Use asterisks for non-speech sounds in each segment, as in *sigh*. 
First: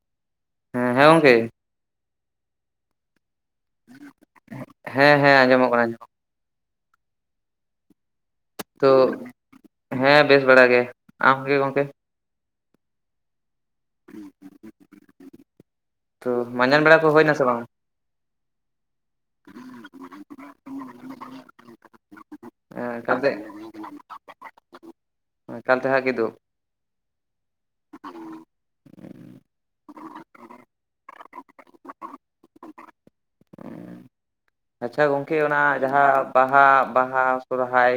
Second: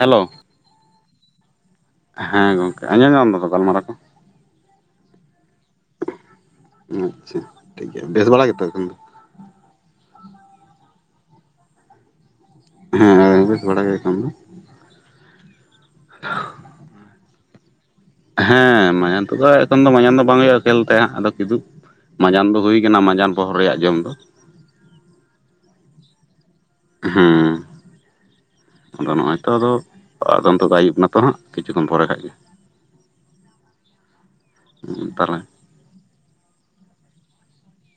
Hello ᱦᱮᱸ ᱦᱮᱸ ᱜᱚᱝᱠᱮ ᱦᱮᱸ ᱜᱚᱢᱠᱮ ᱟᱸᱡᱚᱢ ᱧᱟᱢ ᱫᱟᱢ ᱜᱟᱞᱢᱟᱨᱟᱣ ᱠᱚ ᱦᱮᱸ ᱦᱮᱸ ᱟᱸᱡᱚᱢᱚᱜ ᱠᱟᱱᱟ ᱟᱸᱚᱢ ᱟᱪᱷᱟ ᱴᱷᱤᱠ ᱜᱮᱭᱟ ᱵᱮᱥ ᱵᱟᱲᱟ ᱜᱮ ᱛᱚ ᱦᱮᱸ ᱵᱮᱥ ᱵᱟᱲᱟ ᱜᱮ ᱟᱢ ᱜᱮ ᱜᱚᱝᱠᱮ ᱦᱮᱸ ᱵᱮᱥ ᱵᱟᱲᱟ ᱜᱮ ᱮᱠᱷᱚᱱ ᱫᱚ ᱛᱚ ᱢᱟᱸᱡᱟᱱ ᱵᱮᱲᱟ ᱠᱚ ᱦᱩᱭ ᱱᱟ ᱥᱮ ᱵᱟᱝ ᱦᱮᱸ ᱢᱟᱭᱟᱱ ᱛᱚᱵᱮ ᱮᱠᱷᱚᱱ ᱫᱚ ᱢᱟᱡᱟᱱ ᱫᱚ ᱵᱟᱝ ᱦᱩᱭᱩᱜᱼᱟ ᱠᱷᱮᱞ ᱛᱮ ᱟᱫᱚ ᱠᱤᱱᱛᱩ ᱢᱟᱡᱟᱱ ᱫᱚ ᱦᱩᱭ ᱠᱟᱱᱟ ᱮᱠᱟᱞᱛᱮ ᱢᱟᱡᱟᱱ ᱯᱚᱦᱚᱨ ᱨᱮᱭᱟᱜ ᱡᱚᱢ ᱫᱚ ᱮᱠᱟᱞ ᱛᱮ ᱦᱟᱜ ᱠᱤᱫᱩᱯ ᱦᱮᱸ ᱦᱮᱸ ᱟᱫᱚ ᱱᱚᱜᱼᱚᱭ ᱛᱚ ᱟᱫᱚ ᱟᱫ ᱛᱚ ᱟᱹᱭᱩᱵ ᱮᱱᱟᱛᱚ ᱦᱟᱸᱜ ᱠᱤᱪᱷᱩ ᱠᱷᱚᱱ ᱯᱚᱨᱮ ᱠᱷᱟᱱ ᱜᱮ ᱟᱪᱷᱟ ᱜᱚᱢᱠᱮ ᱛᱟᱦᱚᱞᱮ ᱚᱱᱟ ᱡᱟᱦᱟᱸ ᱵᱟᱦᱟ ᱵᱟᱦᱟ ᱥᱚᱨᱦᱟᱭ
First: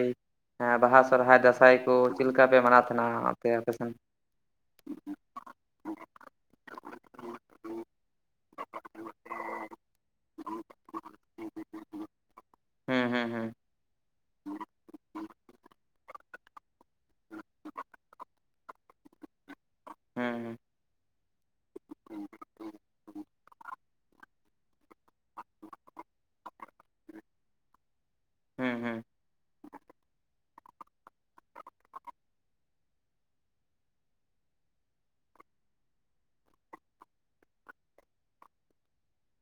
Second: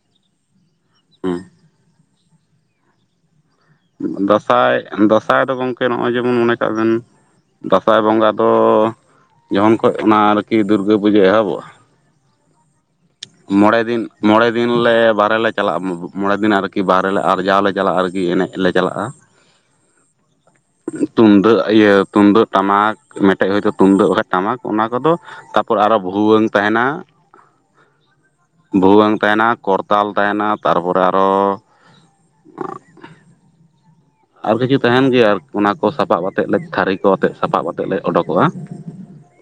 ᱦᱮᱸ ᱵᱟᱦᱟ ᱥᱚᱨᱦᱟᱭ ᱦᱮᱸ ᱫᱟᱸᱥᱟᱭ ᱠᱚ ᱪᱮᱫ ᱞᱮᱠᱟ ᱯᱮ ᱢᱟᱱᱟᱣ ᱛᱟᱦᱮᱸᱱᱟ ᱟᱯᱮ ᱟᱯᱮ ᱥᱮ ᱫᱟᱸᱥᱟᱭ ᱫᱟᱸᱥᱟᱭ ᱫᱚ ᱜᱚᱢᱠᱮ ᱱᱚᱜᱼᱚᱭ ᱡᱮᱢᱚᱱ ᱢᱚᱱᱮ ᱠᱟᱜ ᱵᱮᱱ ᱫᱟᱸᱥᱟᱭ ᱵᱚᱸᱜᱟ ᱫᱚ ᱡᱚᱠᱷᱚᱱ ᱠᱷᱚᱱ ᱚᱱᱟ ᱟᱨᱠᱤ ᱫᱩᱨᱜᱟᱹ ᱯᱩᱡᱟᱹ ᱮᱦᱚᱵᱚᱜᱼᱟ ᱦᱩᱸ ᱦᱩᱸ ᱦᱩᱸ ᱢᱚᱬᱮ ᱫᱤᱱ ᱢᱚᱬᱮ ᱫᱤᱱ ᱞᱮ ᱵᱟᱦᱨᱮ ᱞᱮ ᱪᱟᱞᱟᱜᱼᱟ ᱢᱚᱬᱮ ᱫᱤᱱ ᱟᱨᱠᱤ ᱟᱨᱠᱤ ᱵᱟᱦᱨᱮ ᱟᱨᱡᱟᱣ ᱞᱮ ᱪᱟᱞᱟᱜᱼᱟ ᱟᱨᱠᱤ ᱮᱱᱮᱡ ᱞᱮ ᱪᱟᱞᱟᱜᱼᱟ ᱦᱮᱸᱮᱸ ᱛᱩᱢᱫᱟᱹᱜ ᱤᱭᱟᱹ ᱛᱩᱢᱫᱟᱹᱜ ᱴᱟᱢᱟᱠ ᱟᱴᱮᱡ ᱦᱚᱭᱛᱳ ᱛᱩᱢᱫᱟᱹᱜ ᱵᱟᱠᱷᱟᱡ ᱴᱟᱢᱟᱠ ᱚᱱᱟ ᱠᱚᱫᱚ ᱛᱟᱯᱚᱨ ᱟᱨᱚ ᱵᱷᱩᱣᱟᱹᱝ ᱛᱟᱦᱮᱸᱱᱟ ᱦᱩᱸ ᱦᱩᱸ ᱵᱷᱩᱣᱟᱹᱝ ᱛᱟᱦᱮᱸᱱᱟ ᱠᱚᱨᱛᱟᱞ ᱛᱟᱦᱮᱸᱱᱟ ᱛᱟᱨᱯᱚᱨᱮ ᱟᱨᱚ ᱟᱨ ᱟᱨ ᱠᱤᱪᱷᱩ ᱛᱟᱦᱮᱸᱱ ᱜᱮᱭᱟ ᱟᱨ ᱚᱱᱟ ᱠᱚ ᱥᱟᱯᱟᱵ ᱟᱛᱮᱫ ᱞᱮ ᱛᱷᱟᱹᱨᱤ ᱠᱚ ᱟᱛᱮ ᱥᱟᱯᱟᱵ ᱟᱛᱮᱫ ᱞᱮ ᱩᱰᱩᱚᱠᱚᱜᱼᱟ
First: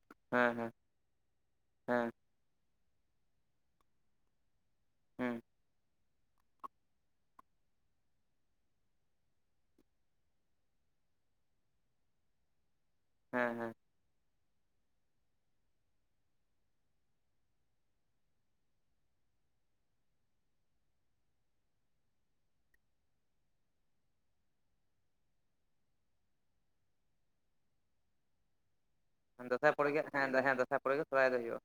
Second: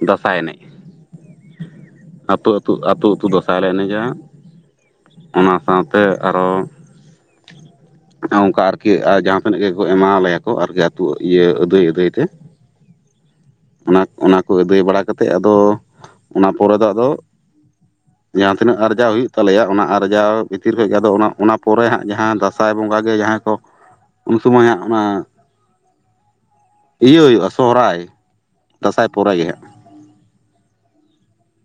ᱫᱟᱸᱥᱟᱭ ᱮᱱᱮᱡ ᱦᱩᱸ ᱦᱮᱸ ᱦᱮᱸ ᱟᱹᱛᱩ ᱟᱹᱛᱩ ᱟᱹᱛᱩ ᱟᱹᱛᱩ ᱫᱟᱸᱥᱟᱭ ᱞᱮ ᱮᱱᱮᱡᱟ ᱦᱮᱸ ᱚᱱᱟ ᱥᱟᱶᱛᱮ ᱟᱨᱚ ᱚᱱᱠᱟ ᱟᱨᱠᱤ ᱡᱟᱦᱟᱸ ᱛᱱᱟᱹᱜ ᱜᱮᱠᱚ ᱮᱢᱣᱟ ᱞᱮᱭᱟ ᱠᱚ ᱟᱨᱠᱤ ᱟᱹᱛᱩ ᱤᱭᱟᱹ ᱟᱹᱫᱟᱹᱭ ᱟᱹᱫᱟᱹᱭ ᱛᱮ ᱦᱮᱸ ᱦᱮᱸ ᱚᱱᱟ ᱚᱱᱟ ᱠᱚ ᱟᱹᱫᱟᱹᱭ ᱵᱟᱲᱟ ᱠᱟᱛᱮᱫ ᱟᱫᱚ ᱚᱱᱟ ᱯᱚᱨᱮ ᱫᱚ ᱟᱫᱚ ᱡᱟᱦᱟᱸ ᱛᱤᱱᱟᱹᱜ ᱟᱨᱡᱟᱣ ᱦᱩᱭᱩᱜ ᱛᱟᱞᱮᱭᱟ ᱚᱱᱟ ᱟᱨᱡᱟᱣ ᱵᱷᱤᱛᱤᱨ ᱠᱷᱚᱡ ᱜᱮ ᱟᱫᱚ ᱚᱱᱟ ᱚᱱᱟ ᱯᱚᱨᱮ ᱦᱟᱸᱜ ᱡᱟᱦᱟᱸ ᱫᱟᱸᱥᱟᱭ ᱵᱚᱸᱜᱟ ᱜᱮ ᱡᱟᱦᱟᱸᱭ ᱠᱚ ᱩᱱ ᱥᱚᱢᱚᱭ ᱦᱟᱸᱜ ᱚᱱᱟ ᱤᱭᱟᱹ ᱦᱩᱭᱩᱜᱼᱟ ᱥᱚᱦᱚᱨᱟᱭ ᱫᱟᱸᱥᱟᱭ᱾ ᱯᱚᱨᱮ ᱜᱮ ᱦᱟᱸᱜ ᱟᱸᱥᱟᱭ ᱯᱚᱨ ᱜᱮ ᱦᱮᱸ ᱫᱟᱸᱥᱟᱭ ᱯᱚᱨ ᱜᱮ ᱥᱚᱨᱦᱟᱭ ᱫᱚ ᱦᱩᱭᱩᱜᱼᱟ᱾